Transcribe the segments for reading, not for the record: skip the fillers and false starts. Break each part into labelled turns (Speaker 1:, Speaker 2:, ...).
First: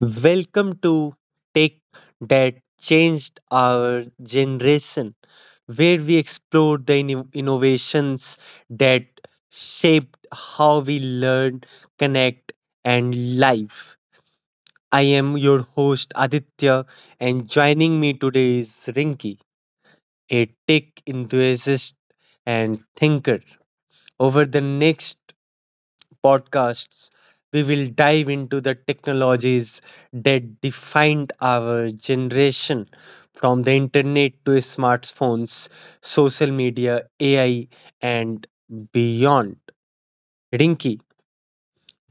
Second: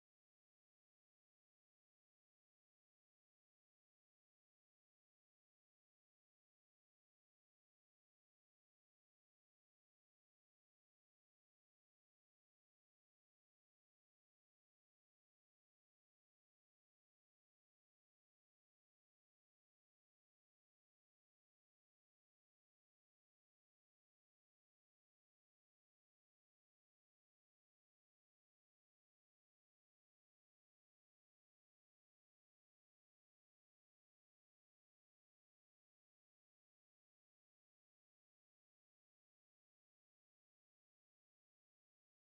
Speaker 1: Welcome to Tech That Changed Our Generation, where we explore the innovations that shaped how we learn, connect, and live. I am your host Aditya, and joining me today is Rinki, a tech enthusiast and thinker. Over the next podcasts, we will dive into the technologies that defined our generation from the internet to smartphones, social media, AI, and beyond. Rinki,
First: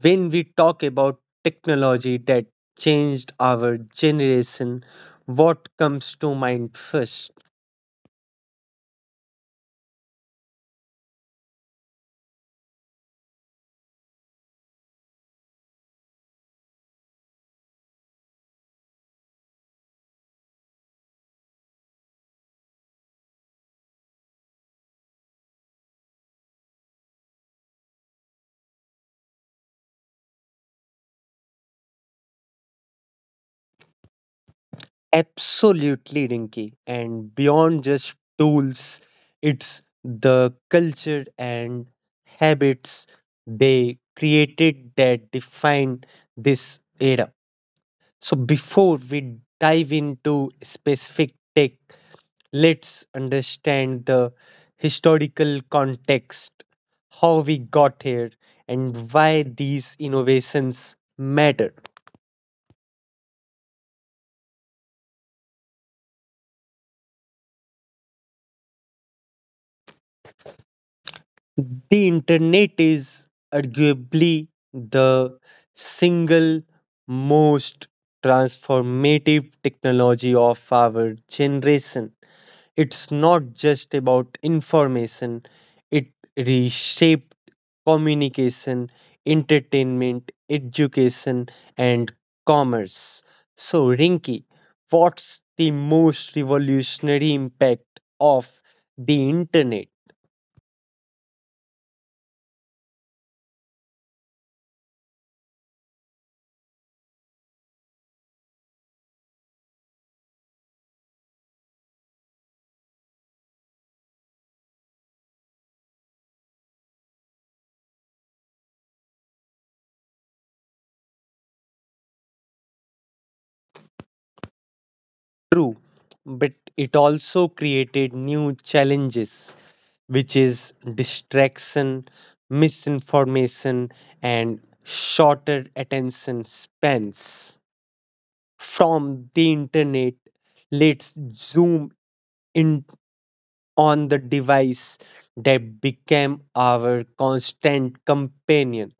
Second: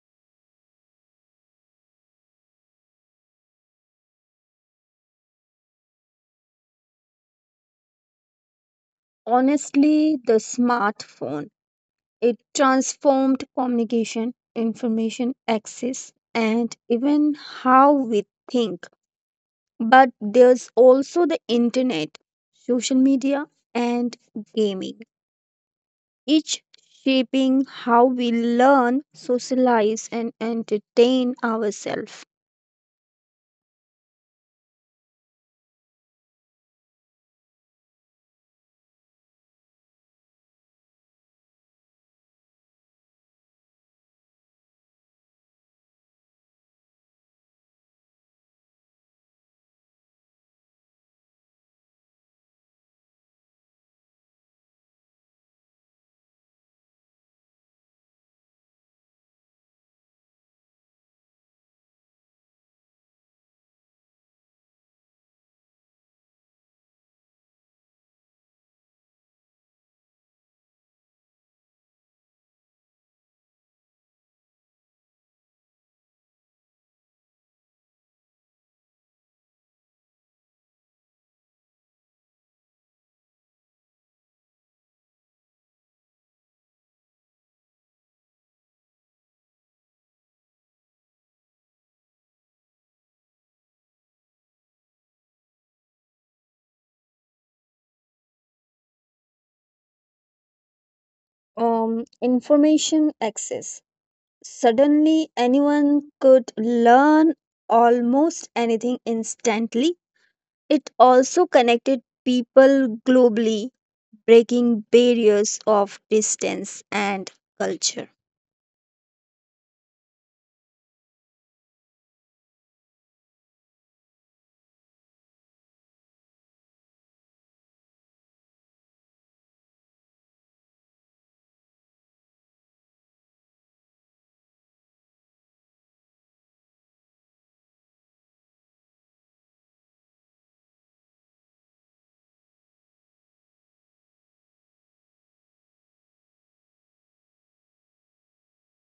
Speaker 1: when we talk about technology that changed our generation, what comes to mind first?
Speaker 2: Honestly, the smartphone. It transformed communication, information access, and even how we think. But there's also the internet, social media, and gaming, each shaping how we learn, socialize, and entertain ourselves.
Speaker 1: Absolutely, Dinky, and beyond just tools, it's the culture and habits they created that define this era. So, before we dive into specific tech, let's understand the historical context, how we got here, and why these innovations matter. The internet is arguably the single most transformative technology of our generation. It's not just about information, it reshaped communication, entertainment, education, and commerce. So, Rinky, what's the most revolutionary impact of the internet?
Speaker 2: Information access. Suddenly, anyone could learn almost anything instantly. It also connected people globally, breaking barriers of distance and culture.
Speaker 1: True, but it also created new challenges, which is distraction, misinformation, and shorter attention spans. From the internet, let's zoom in on the device that became our constant companion,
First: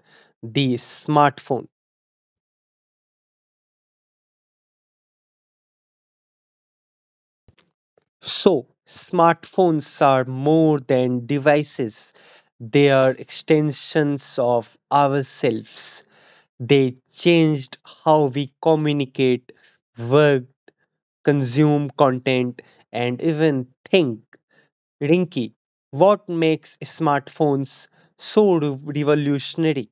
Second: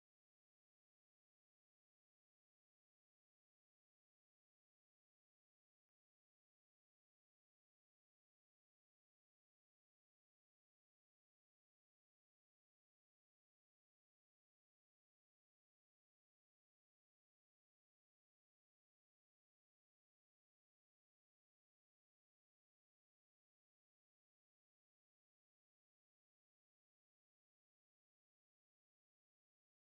Speaker 1: the smartphone. So, smartphones are more than devices, they are extensions of ourselves. They changed how we communicate, work, consume content, and even think. Rinky, what makes smartphones so revolutionary?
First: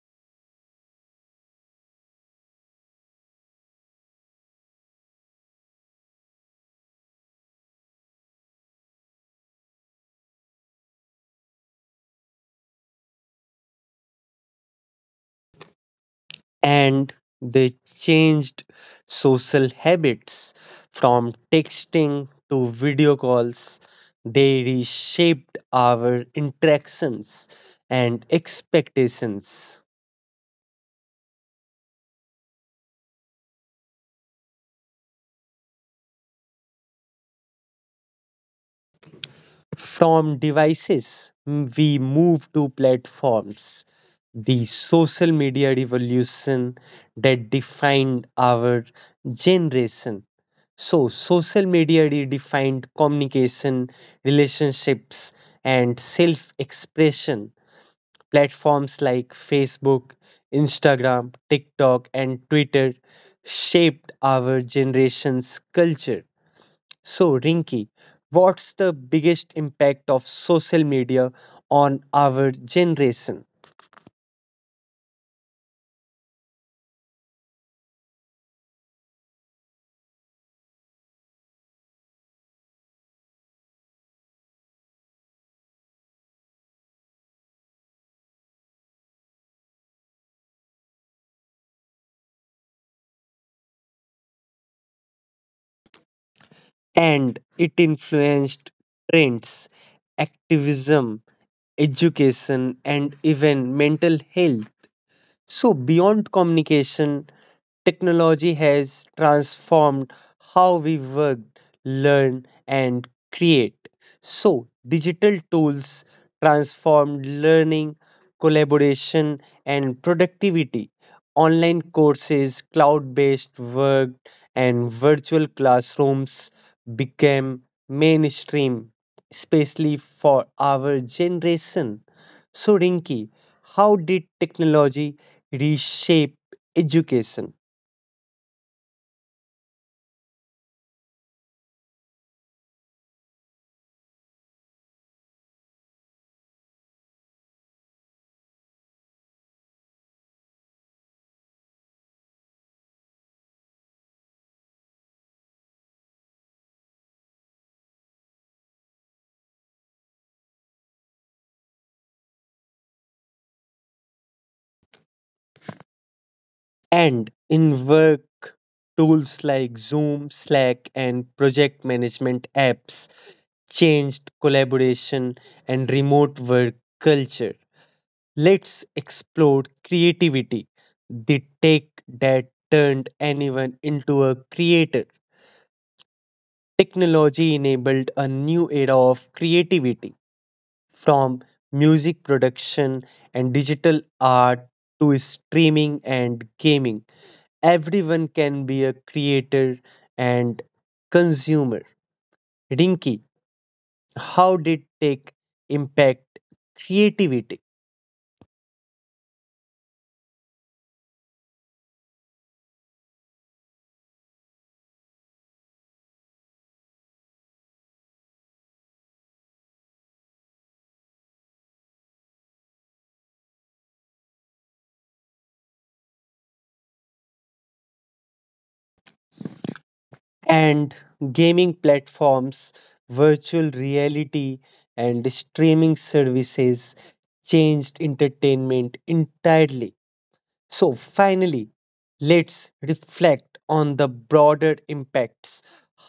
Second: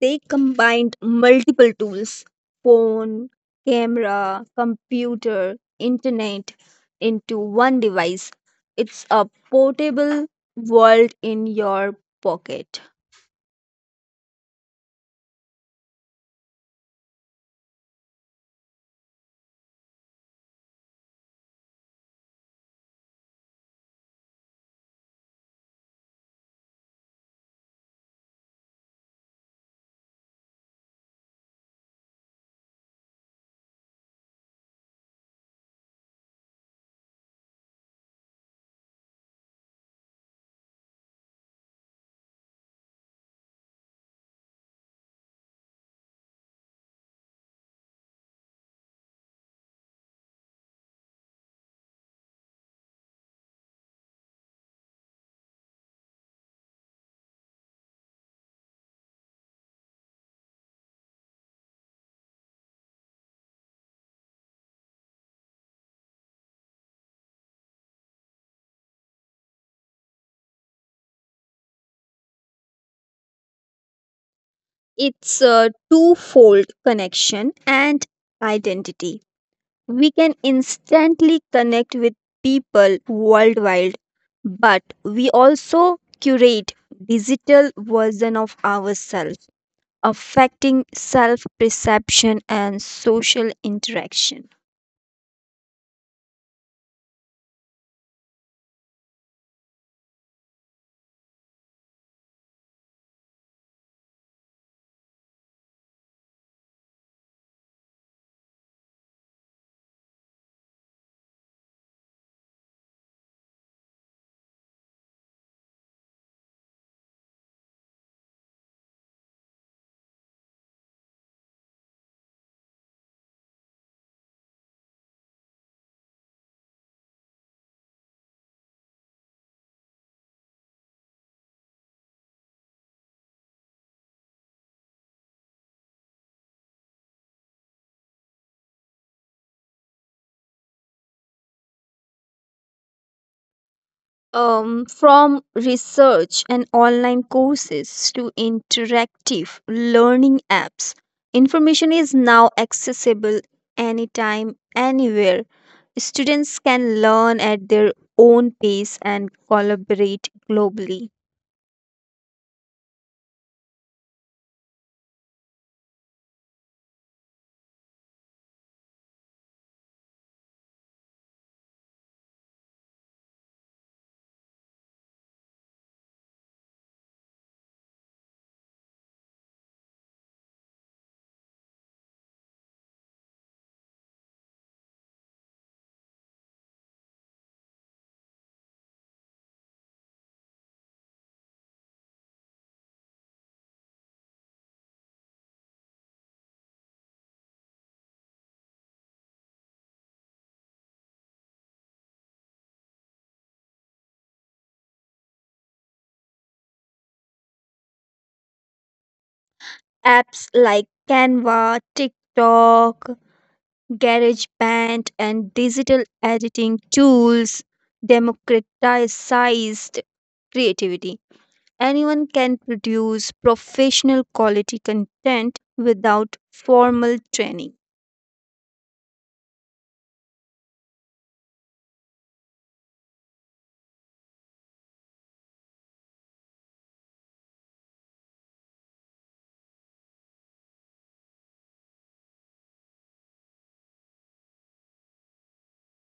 Speaker 2: They combined multiple tools: phone, camera, computer, internet into one device. It's a portable world in your pocket.
Speaker 1: And they changed social habits from texting to video calls. They reshaped our interactions and expectations. From devices, we move to platforms. The social media revolution that defined our generation. So, social media redefined communication, relationships, and self expression. Platforms like Facebook, Instagram, TikTok, and Twitter shaped our generation's culture. So, Rinky, what's the biggest impact of social media on our generation?
Speaker 2: It's a twofold: connection and identity. We can instantly connect with people worldwide, but we also curate digital version of ourselves, affecting self-perception and social interaction.
Speaker 1: And it influenced trends, activism, education, and even mental health. So, beyond communication, technology has transformed how we work, learn, and create. So, digital tools transformed learning, collaboration, and productivity. Online courses, cloud based work, and virtual classrooms became mainstream, especially for our generation. So, Rinki, how did technology reshape education?
Speaker 2: From research and online courses to interactive learning apps, information is now accessible anytime, anywhere. Students can learn at their own pace and collaborate globally.
Speaker 1: And in work, tools like Zoom, Slack, and project management apps changed collaboration and remote work culture. Let's explore creativity, the tech that turned anyone into a creator. Technology enabled a new era of creativity from music production and digital art to streaming and gaming. Everyone can be a creator and consumer. Rinky, how did tech impact creativity?
Speaker 2: Apps like Canva, TikTok, GarageBand, and digital editing tools democratized creativity. Anyone can produce professional quality content without formal training.
Speaker 1: And gaming platforms, virtual reality, and streaming services changed entertainment entirely. So, finally, let's reflect on the broader impacts,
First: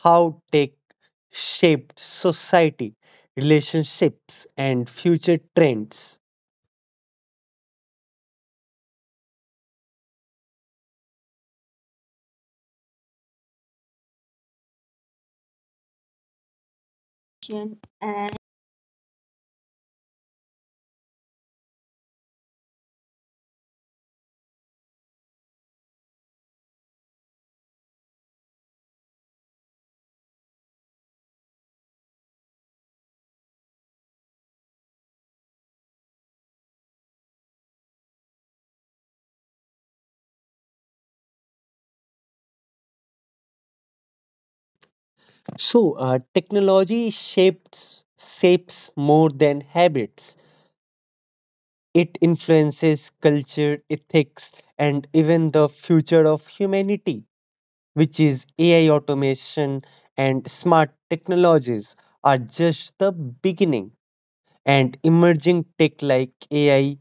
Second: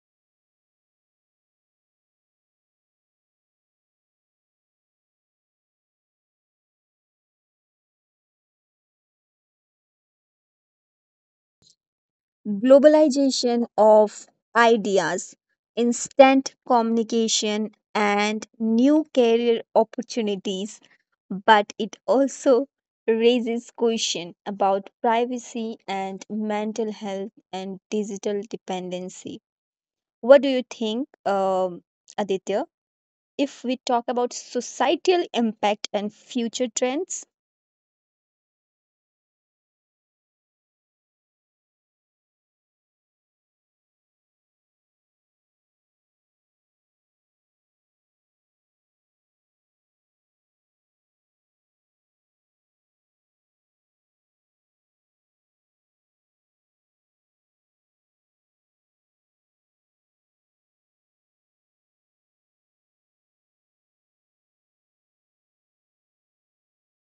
Speaker 1: how tech shaped society, relationships, and future trends.
Speaker 2: Globalization of ideas, instant communication, and new career opportunities, but it also raises question about privacy and mental health and digital dependency. What do you think, Aditya? If we talk about societal impact and future trends,
Speaker 1: So, technology shapes more than habits. It influences culture, ethics, and even the future of humanity, which is AI automation and smart technologies are just the beginning. And emerging tech like AI,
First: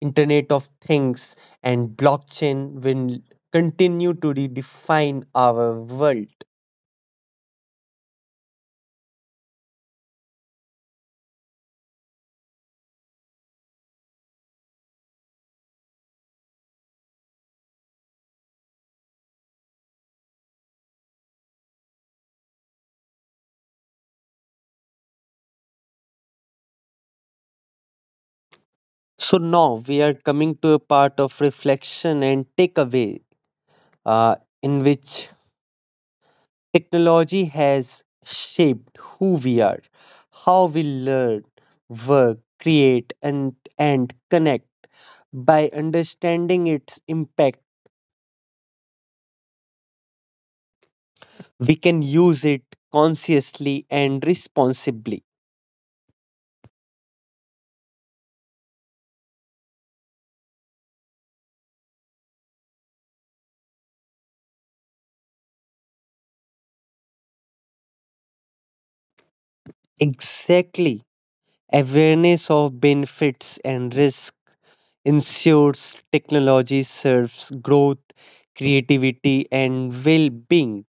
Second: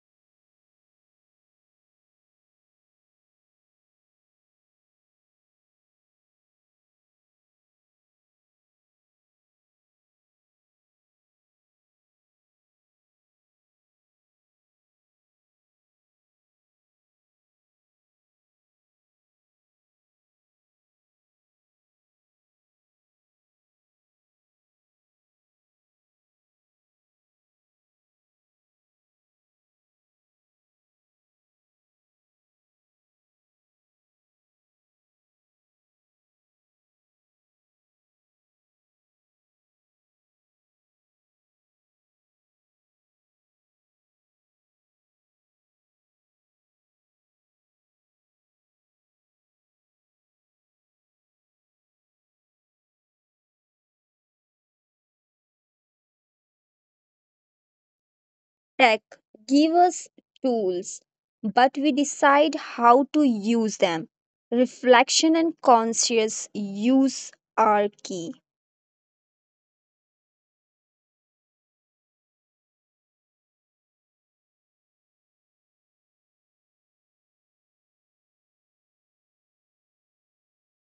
Speaker 1: Internet of Things, and blockchain will continue to redefine our world. So now we are coming to a part of reflection and takeaway, uh, in which technology has shaped who we are, how we learn, work, create, and connect. By understanding its impact, we can use it consciously and responsibly.
Speaker 2: tech give us tools, but we decide how to use them. Reflection and conscious use are key.
Speaker 1: Exactly. Awareness of benefits and risk ensures technology serves growth, creativity, and well being.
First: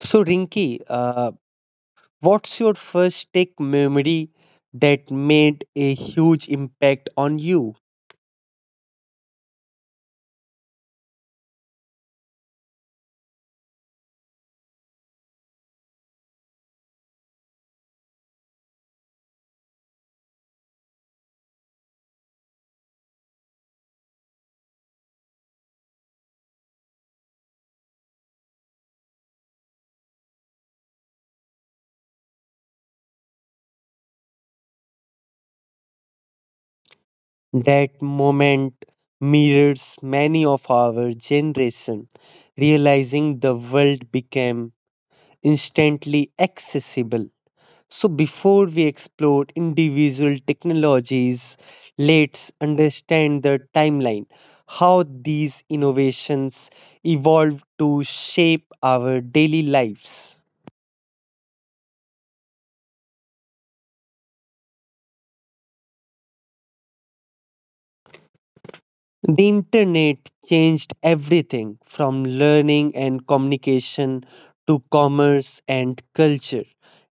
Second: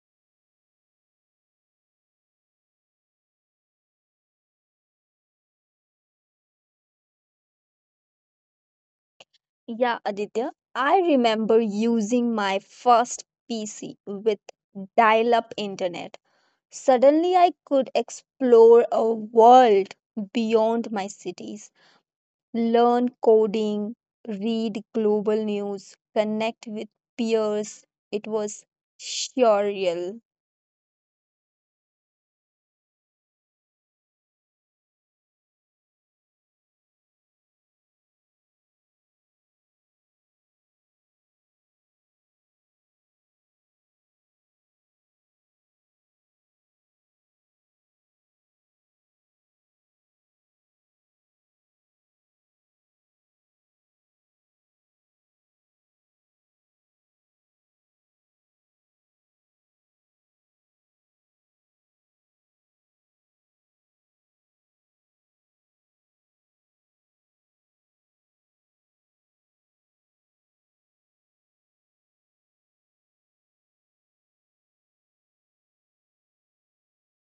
Speaker 1: So, Rinki, what's your first tech memory that made a huge impact on you?
Speaker 2: Yeah, Aditya, I remember using my first PC with dial up internet. Suddenly, I could explore a world beyond my cities, learn coding, read global news, connect with peers. It was surreal.
Speaker 1: That moment mirrors many of our generation realizing the world became instantly accessible. So, before we explore individual technologies, let's understand the timeline, how these innovations evolved to shape our daily lives. The internet changed everything from learning and communication to commerce and culture.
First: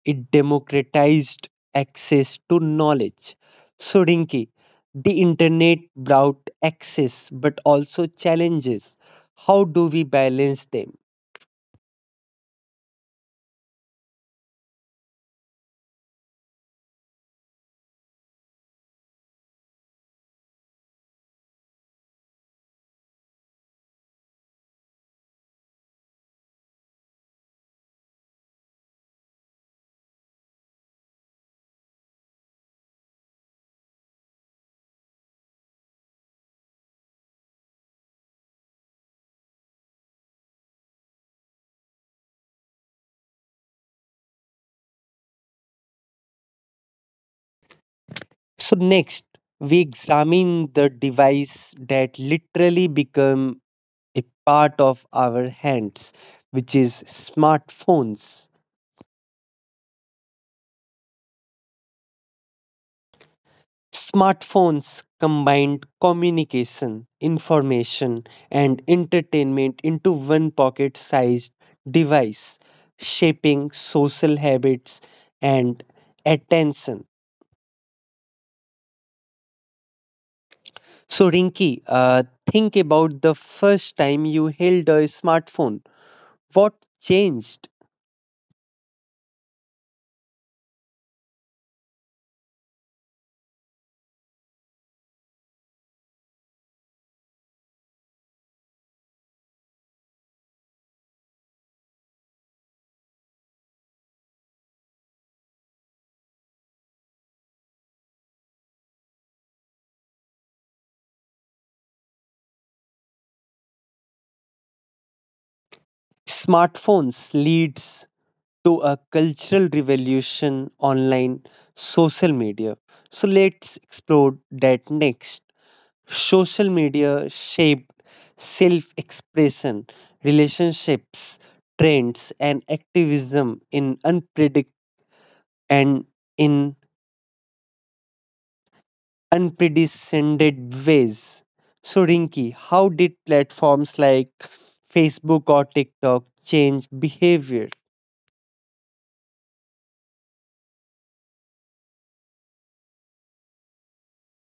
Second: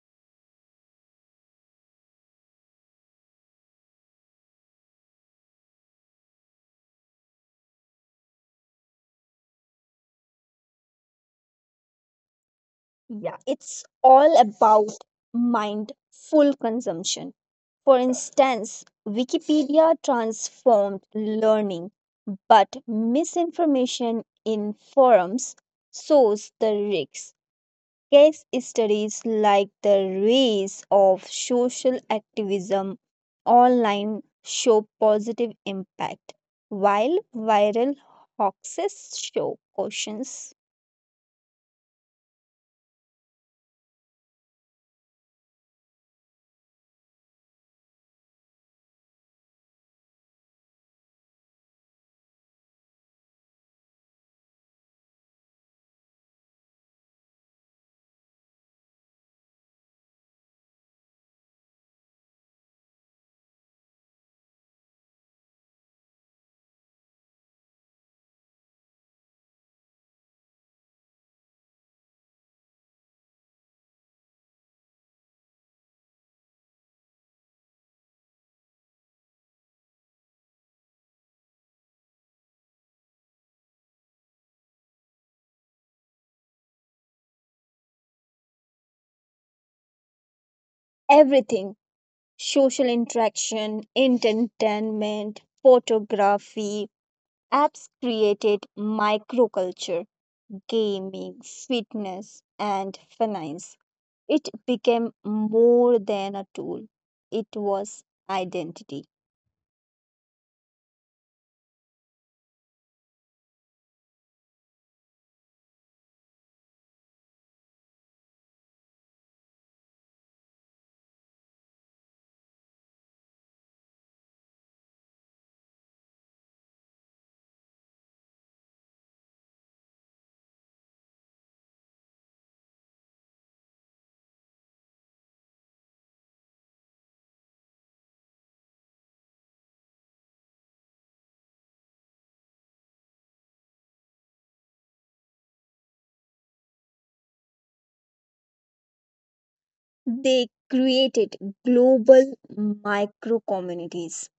Speaker 1: It democratized access to knowledge. So, Rinki, the internet brought access but also challenges. How do we balance them?
Speaker 2: Yeah, it's all about mindful consumption. For instance, Wikipedia transformed learning, but misinformation in forums shows the risks. Case studies like the rise of social activism online show positive impact, while viral hoaxes show cautions.
Speaker 1: So, next, we examine the device that literally become a part of our hands, which is smartphones. Smartphones combined communication, information, and entertainment into one pocket sized device, shaping social habits and attention. So, Rinki, think about the first time you held a smartphone. What changed?
Speaker 2: Everything: social interaction, entertainment, photography. Apps created microculture, gaming, fitness, and finance. It became more than a tool, it was identity.
Speaker 1: Smartphones leads to a cultural revolution online social media. So let's explore that next. Social media shaped self expression, relationships, trends, and activism in unpredict and in unprecedented ways. So, Rinki, how did platforms like Facebook or TikTok change behavior?
Speaker 2: They created global micro communities.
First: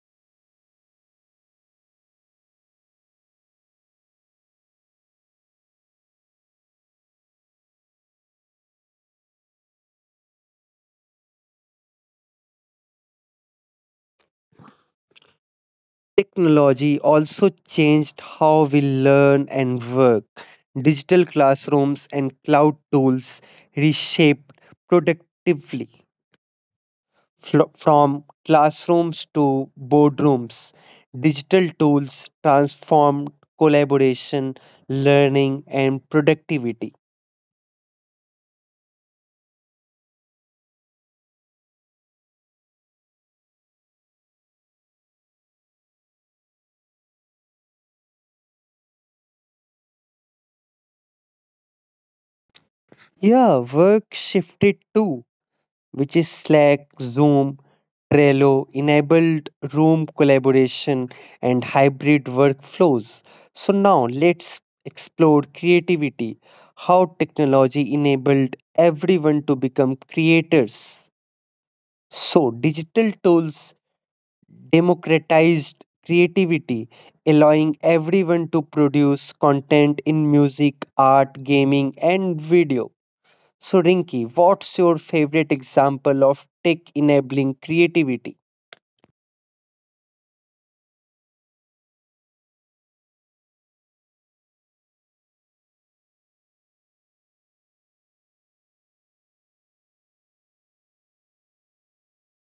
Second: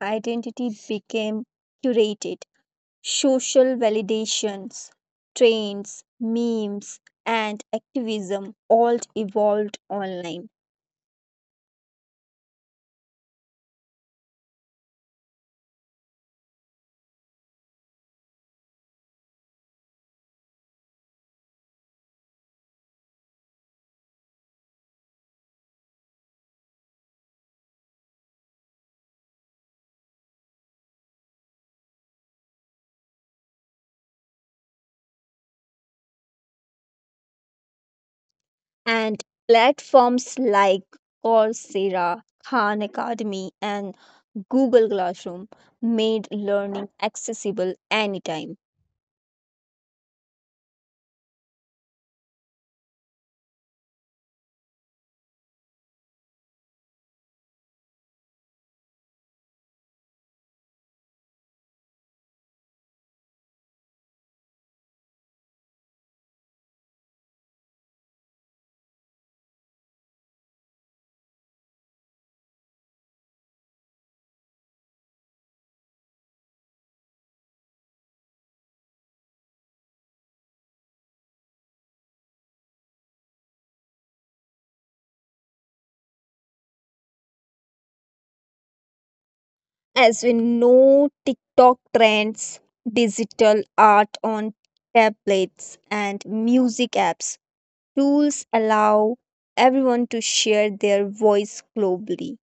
Speaker 2: Identity became curated. Social validations, trends, memes, and activism all evolved online,
Speaker 1: Technology also changed how we learn and work. Digital classrooms and cloud tools reshaped productively from classrooms to boardrooms. Digital tools transformed collaboration, learning, and productivity.
Speaker 2: and platforms like Coursera, Khan Academy, and Google Classroom made learning accessible anytime.
Speaker 1: Yeah, work shifted too, which is Slack, Zoom, Trello, enabled room collaboration and hybrid workflows. So now let's explore creativity, how technology enabled everyone to become creators. So digital tools democratized creativity, allowing everyone to produce content in music, art, gaming and video. So, Rinki, what's your favorite example of tech enabling creativity?
Speaker 2: As we know, TikTok trends, digital art on tablets, and music apps, tools allow everyone to share their voice globally.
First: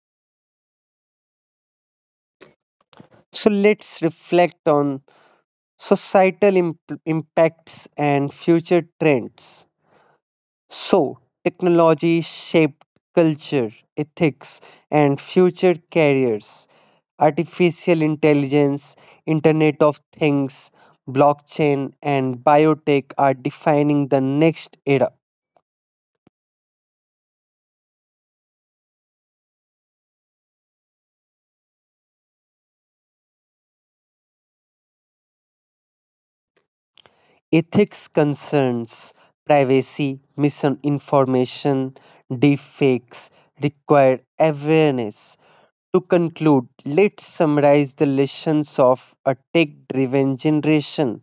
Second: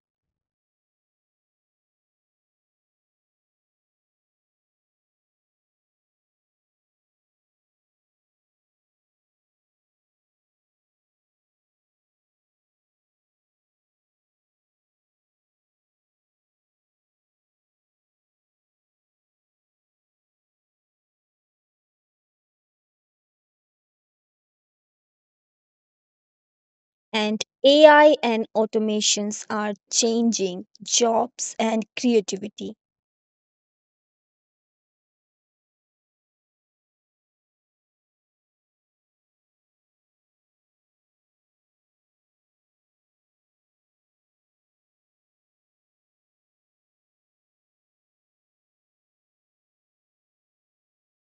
Speaker 1: So, let's reflect on societal impacts and future trends. So, technology shaped culture, ethics, and future careers. Artificial intelligence, Internet of Things, blockchain, and biotech are defining the next era.
Speaker 2: And AI and automations are changing jobs and creativity.
Speaker 1: Ethics concerns, privacy, misinformation, deepfakes require awareness. To conclude, let's summarize the lessons of a tech driven generation.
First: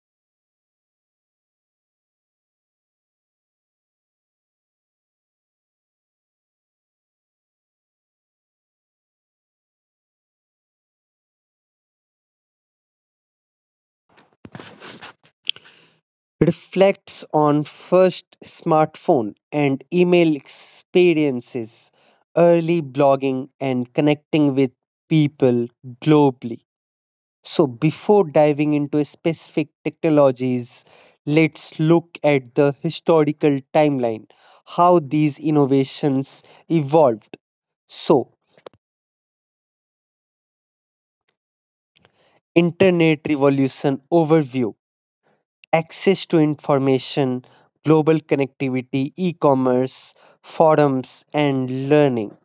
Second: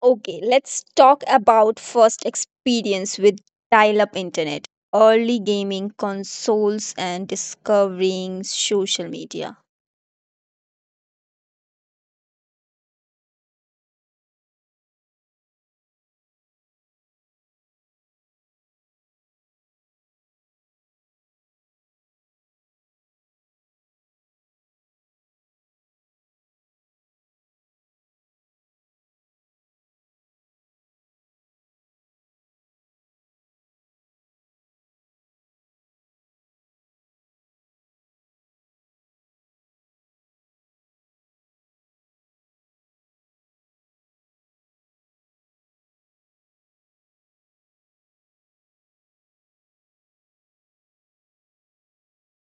Speaker 2: Okay, let's talk about first experience with dial up internet, early gaming consoles, and discovering social media.
Speaker 1: Reflects on first smartphone and email experiences, early blogging, and connecting with people globally. So, before diving into specific technologies, let's look at the historical timeline, how these innovations evolved. So, Internet Revolution Overview. Access to information, global connectivity, e commerce, forums, and learning.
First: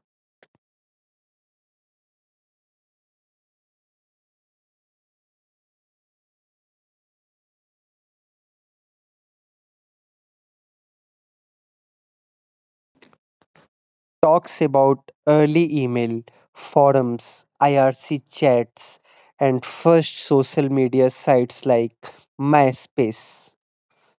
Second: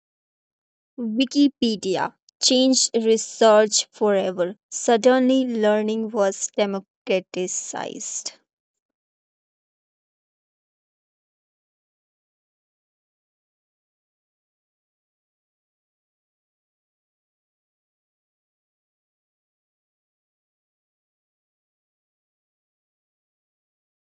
Speaker 2: Wikipedia changed research forever. Suddenly, learning was democratized.
Speaker 1: Talks about early email, forums, IRC chats, and first social media sites like MySpace.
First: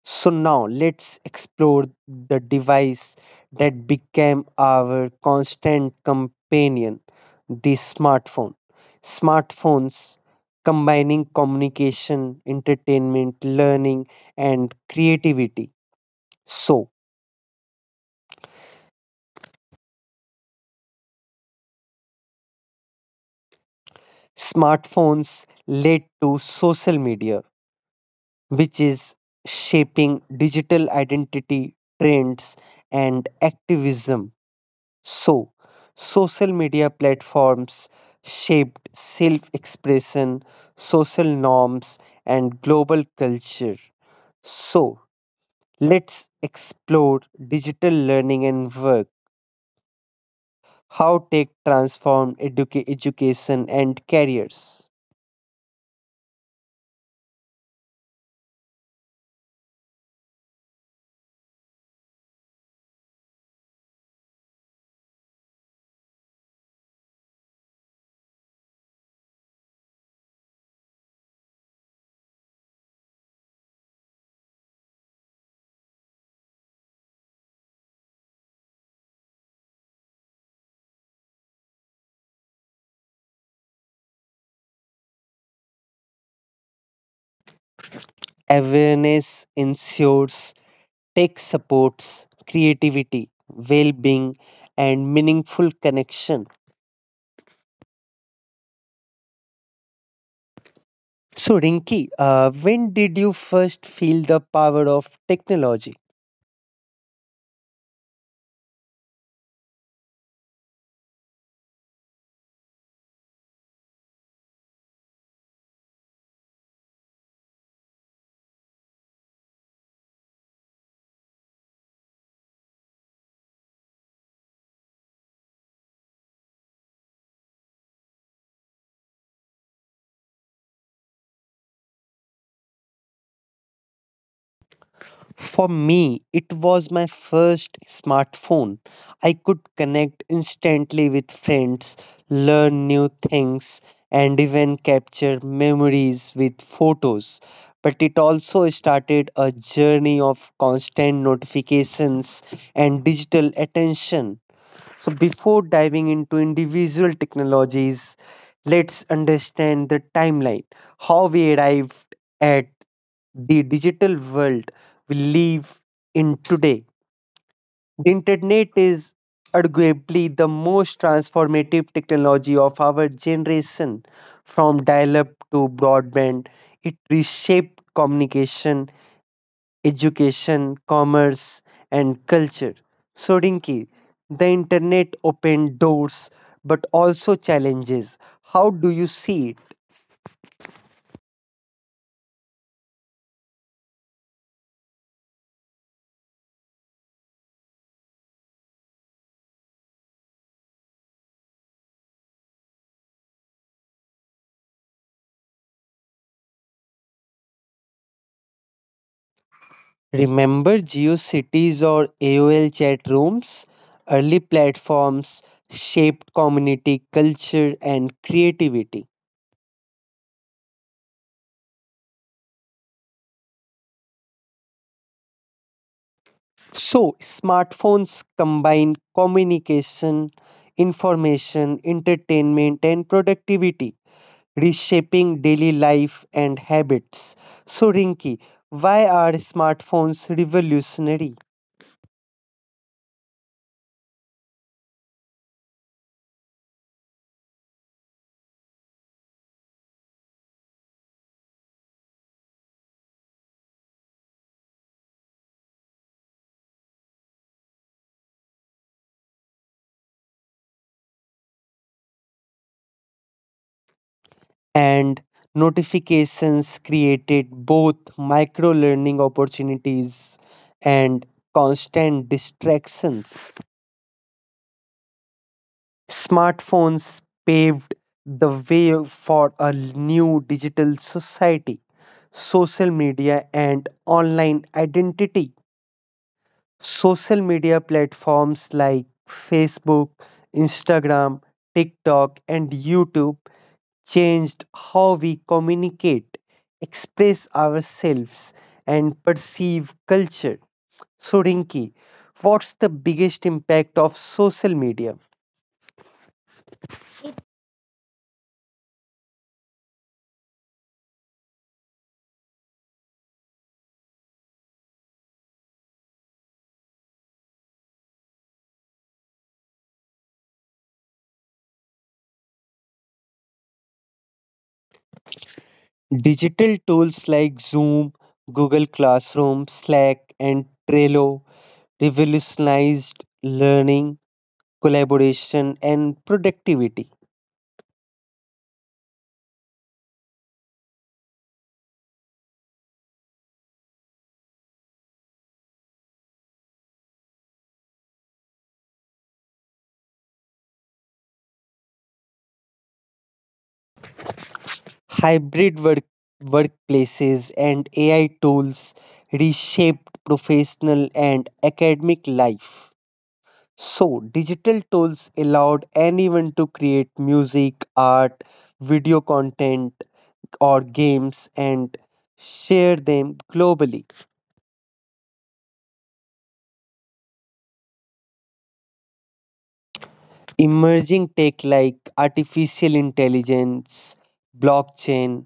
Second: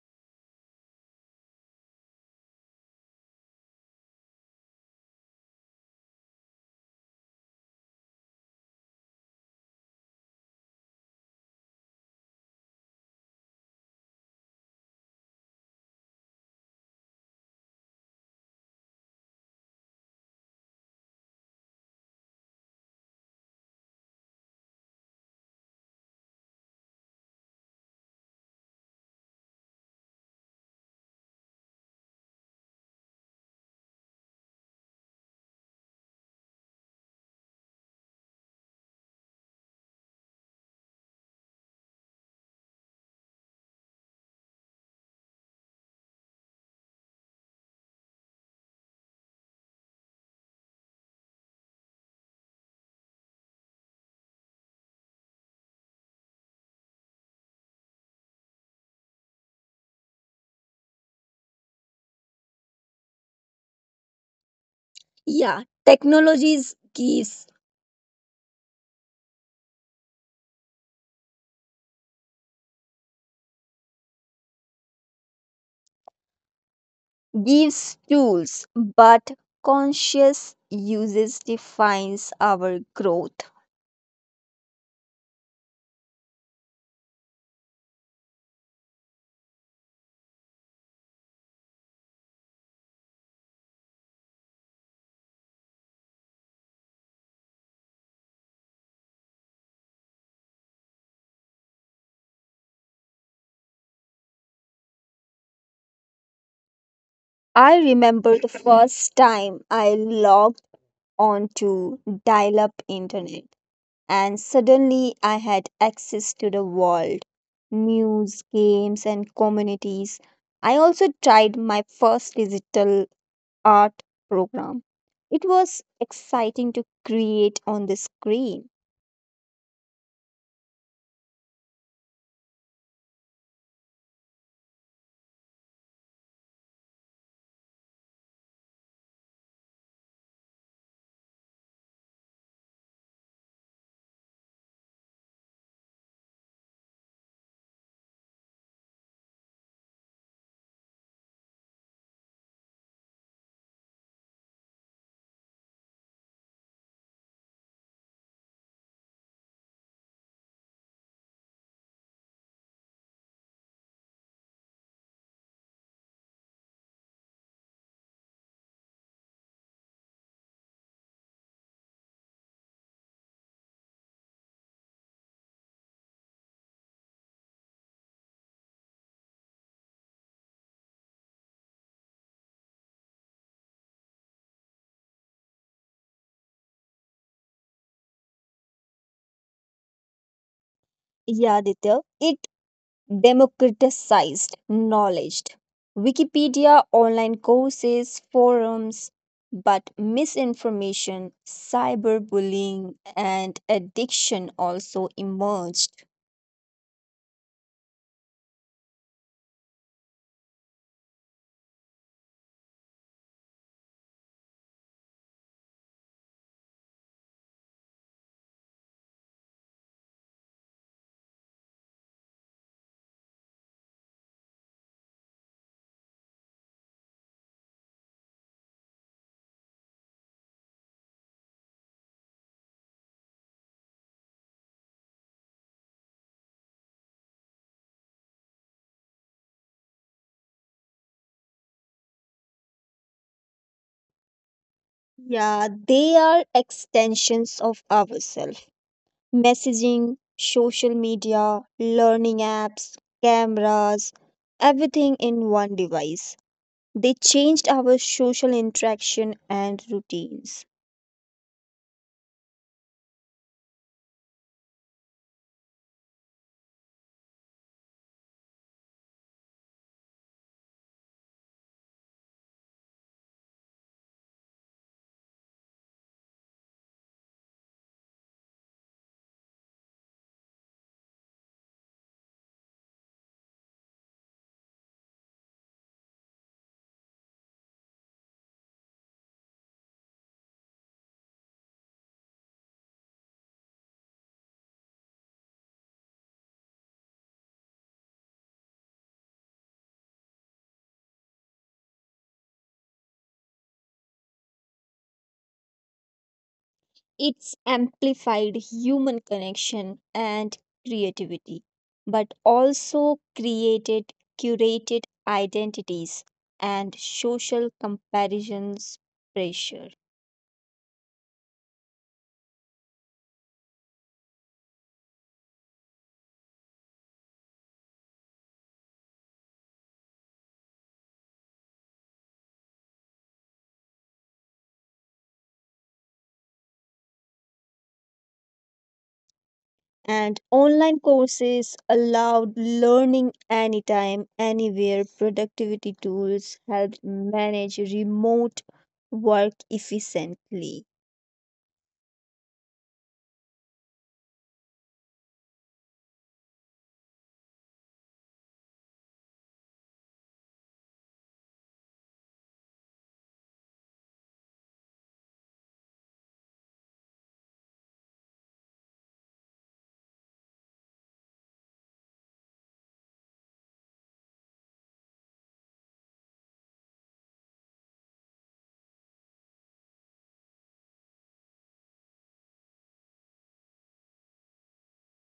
Speaker 1: So now let's explore the device that became our constant companion, the smartphone. Smartphones combining communication, entertainment, learning, and creativity. So, smartphones led to social media, which is shaping digital identity trends and activism. So, social media platforms shaped self expression, social norms, and global culture. So, let's explore digital learning and work, how tech transformed education and careers.
Speaker 2: Yeah, technologies gives tools, but conscious uses defines our growth.
Speaker 1: Awareness ensures tech supports creativity, well being, and meaningful connection. So, Rinki, when did you first feel the power of technology?
Speaker 2: I remember the first time I logged onto dial up internet, and suddenly I had access to the world: news, games, and communities. I also tried my first digital art program. It was exciting to create on the screen.
Speaker 1: For me, it was my first smartphone. I could connect instantly with friends, learn new things, and even capture memories with photos. But it also started a journey of constant notifications and digital attention. So, before diving into individual technologies, let's understand the timeline, how we arrived at the digital world we live in today. The internet is arguably the most transformative technology of our generation. From dial up to broadband, it reshaped communication education, commerce, and culture. So, Rinki, the internet opened doors but also challenges. How do you see it?
Speaker 2: Yeah, Ditya, it democratized knowledge. Wikipedia, online courses, forums, but misinformation, cyberbullying, and addiction also emerged.
Speaker 1: Remember GeoCities or AOL chat rooms? Early platforms shaped community culture and creativity. So, smartphones combine communication, information, entertainment, and productivity, reshaping daily life and habits. So, Rinki, why are smartphones revolutionary?
Speaker 2: Yeah, they are extensions of ourselves. Messaging, social media, learning apps, cameras, everything in one device. They changed our social interaction and routines.
Speaker 1: And notifications created both micro learning opportunities and constant distractions. Smartphones paved the way for a new digital society, social media, and online identity. Social media platforms like Facebook, Instagram, TikTok, and YouTube changed how we communicate, express ourselves, and perceive culture. So, Rinki, what's the biggest impact of social media?
Speaker 2: It's amplified human connection and creativity, but also created curated identities and social comparisons pressure.
Speaker 1: Digital tools like Zoom, Google Classroom, Slack, and Trello revolutionized learning, collaboration, and productivity.
Speaker 2: And online courses allowed learning anytime, anywhere. Productivity tools helped manage remote work efficiently.
Speaker 1: Hybrid work, workplaces and AI tools reshaped professional and academic life. So, digital tools allowed anyone to create music, art, video content, or games and share them globally. Emerging tech like artificial intelligence, blockchain,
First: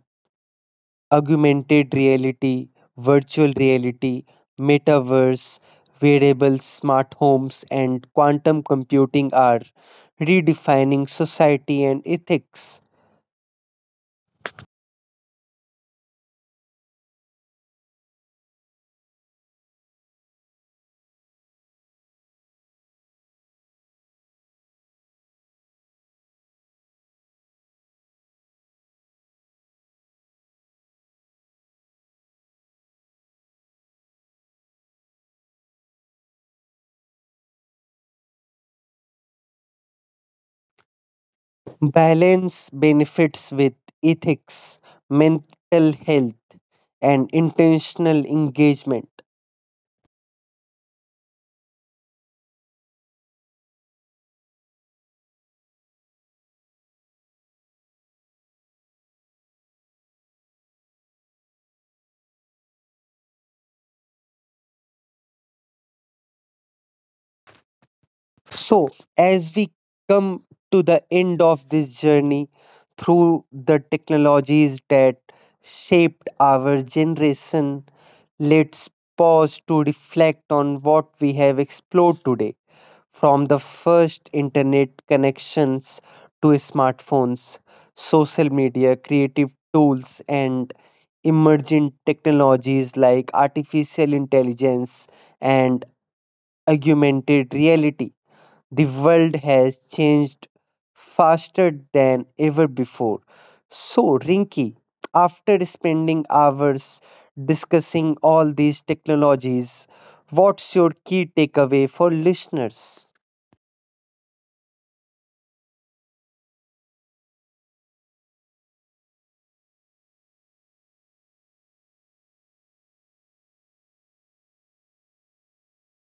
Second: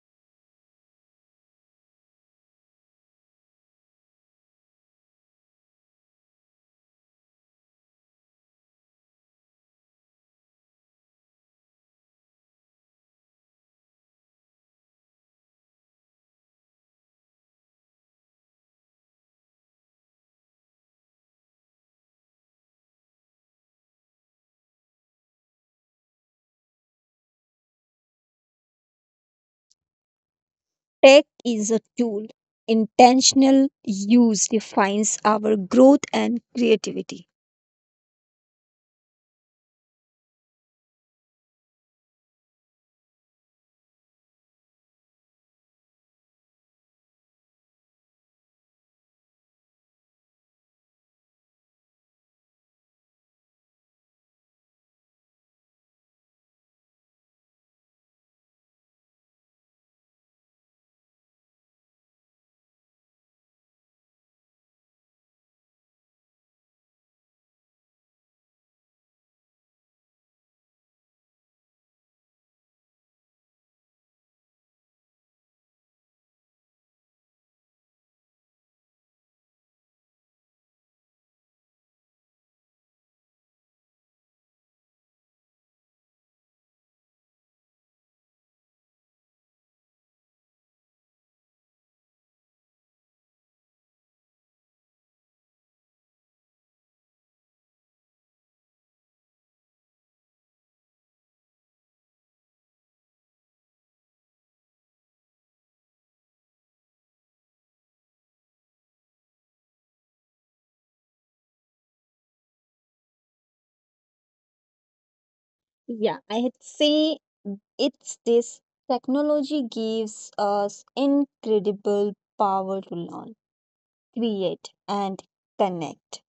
Speaker 1: augmented reality, virtual reality, metaverse, wearables, smart homes, and quantum computing are redefining society and ethics.
Speaker 2: Tech is a tool. Intentional use defines our growth and creativity.
Speaker 1: Balance benefits with ethics, mental health, and intentional engagement. So, as we come to the end of this journey through the technologies that shaped our generation, let's pause to reflect on what we have explored today, from the first internet connections to smartphones, social media, creative tools, and emerging technologies like artificial intelligence and augmented reality. The world has changed faster than ever before. So, Rinky, after spending hours discussing all these technologies, what's your key takeaway for listeners?
Speaker 2: Yeah, I had say it's this: technology gives us incredible power to learn, create, and connect.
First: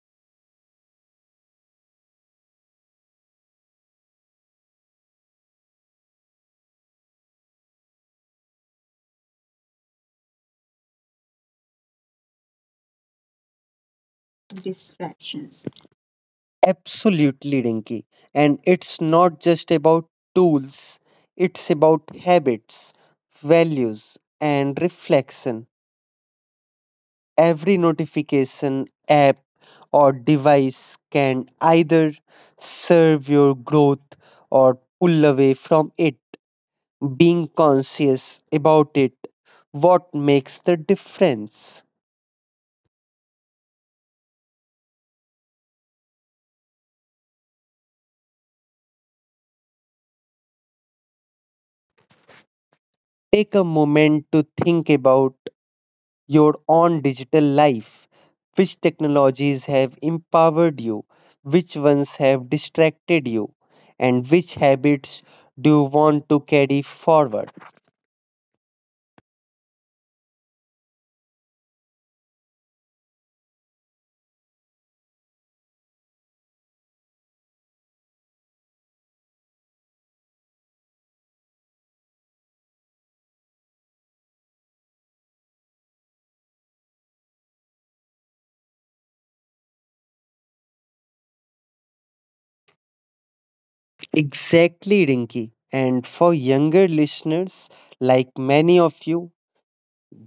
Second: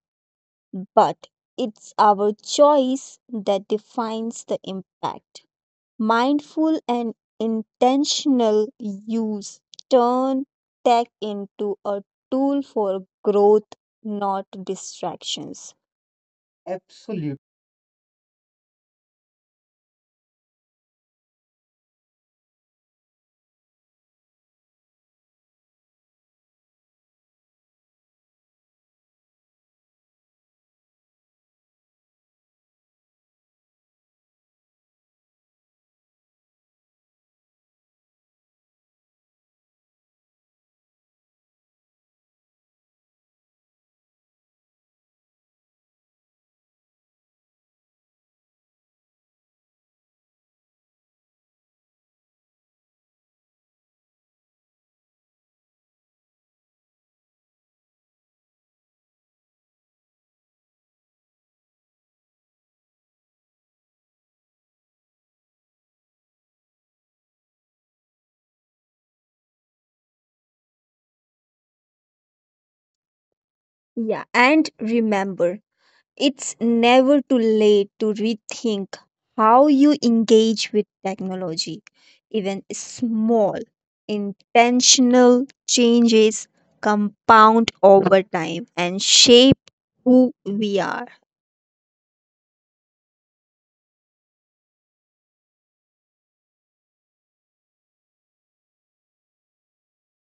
Speaker 2: But it's our choice that defines the impact. Mindful and intentional use turn tech into a tool for growth, not distractions.
Speaker 1: Distractions.
Speaker 2: Absolutely.
Speaker 1: Absolutely, Rinky. And it's not just about tools, it's about habits, values, and reflection. Every notification app or device can either serve your growth or pull away from it. Being conscious about it, what makes the difference? Take a moment to think about your own digital life. Which technologies have empowered you? Which ones have distracted you? And which habits do you want to carry forward?
Speaker 2: Yeah, and remember, it's never too late to rethink how you engage with technology. Even small, intentional changes compound over time and shape who we are.
Speaker 1: Exactly, Rinki. And for younger listeners, like many of you,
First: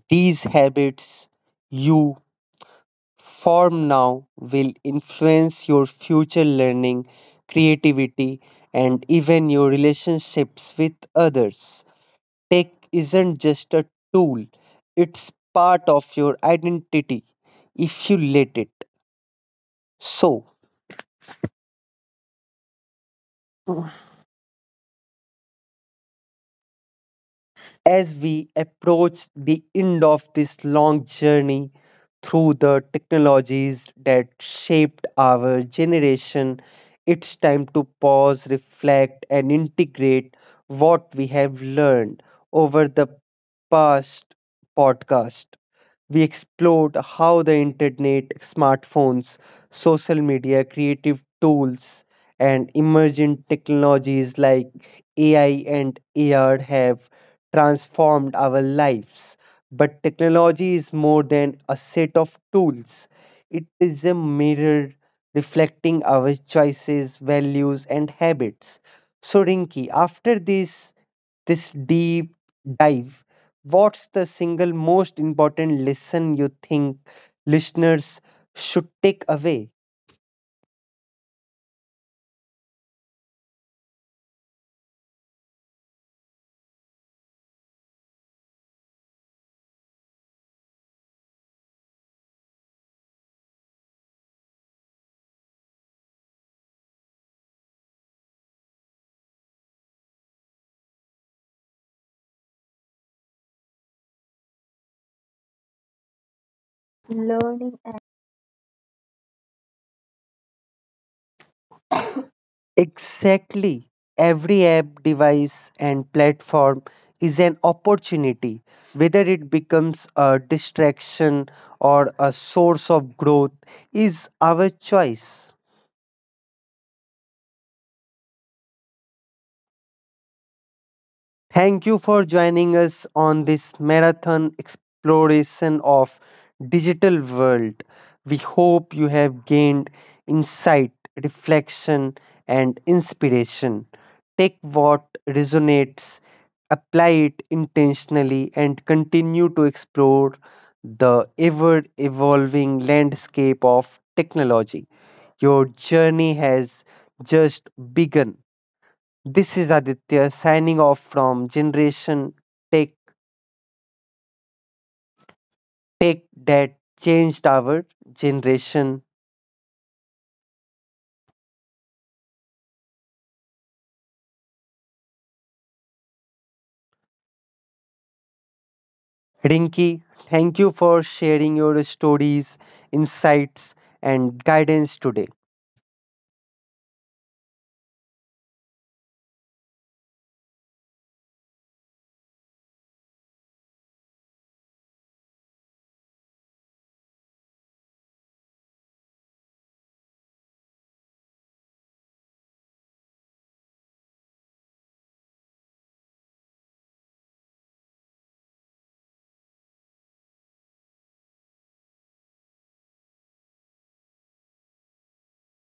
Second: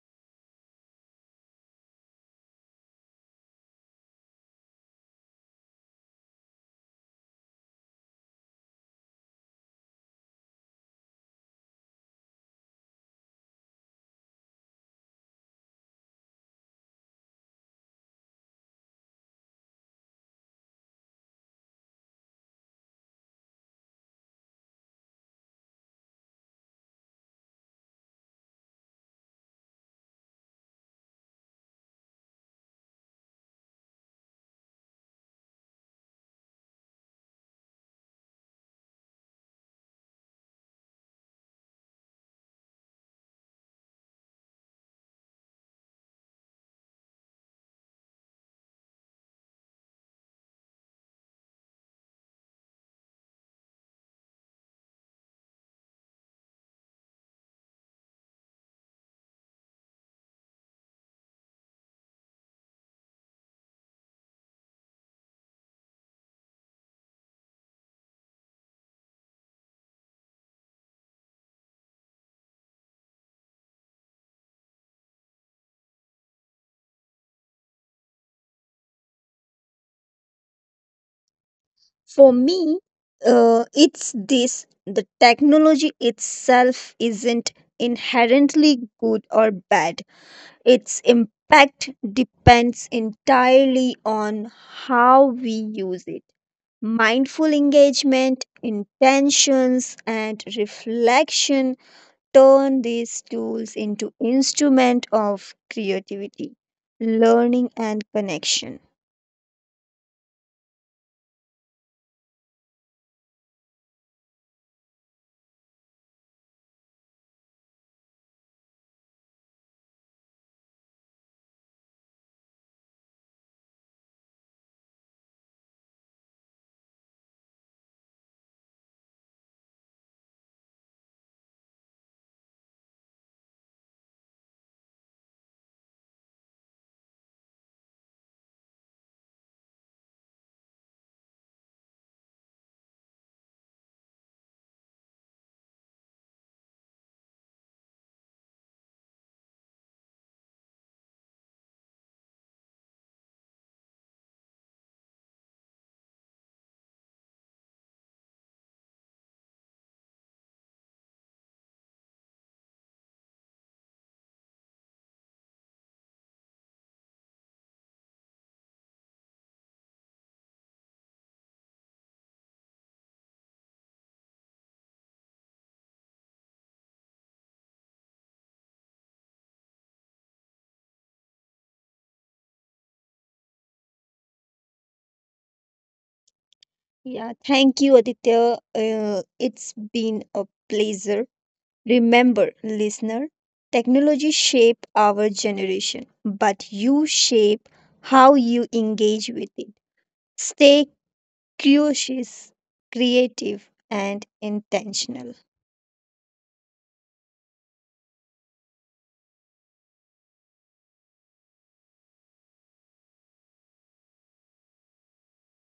Speaker 1: these habits you form now will influence your future learning, creativity, and even your relationships with others. Tech isn't just a tool, it's part of your identity if you let it. So, as we approach the end of this long journey through the technologies that shaped our generation, it's time to pause, reflect, and integrate what we have learned over the past podcast. We explored how the internet, smartphones, social media, creative tools, and emerging technologies like AI and AR have transformed our lives. But technology is more than a set of tools, it is a mirror reflecting our choices, values, and habits. So, Rinki, after this deep dive, what's the single most important lesson you think listeners should take away?
Speaker 2: For me, it's this: the technology itself isn't inherently good or bad. Its impact depends entirely on how we use it. Mindful engagement, intentions, and reflection turn these tools into instrument of creativity, learning, and connection.
Speaker 1: Exactly. Every app, device, and platform is an opportunity, whether it becomes a distraction or a source of growth, is our choice. Thank you for joining us on this marathon exploration of digital world. We hope you have gained insight, reflection and inspiration. Take what resonates, apply it intentionally and continue to explore the ever evolving landscape of technology. Your journey has just begun. This is Aditya signing off from Generation Tech. Tech that changed our generation. Rinki, thank you for sharing your stories, insights, and guidance today.
Speaker 2: Yeah, thank you, Aditya. It's been a pleasure. Remember, listener, technology shape our generation, but you shape how you engage with it. Stay curious, creative, and intentional.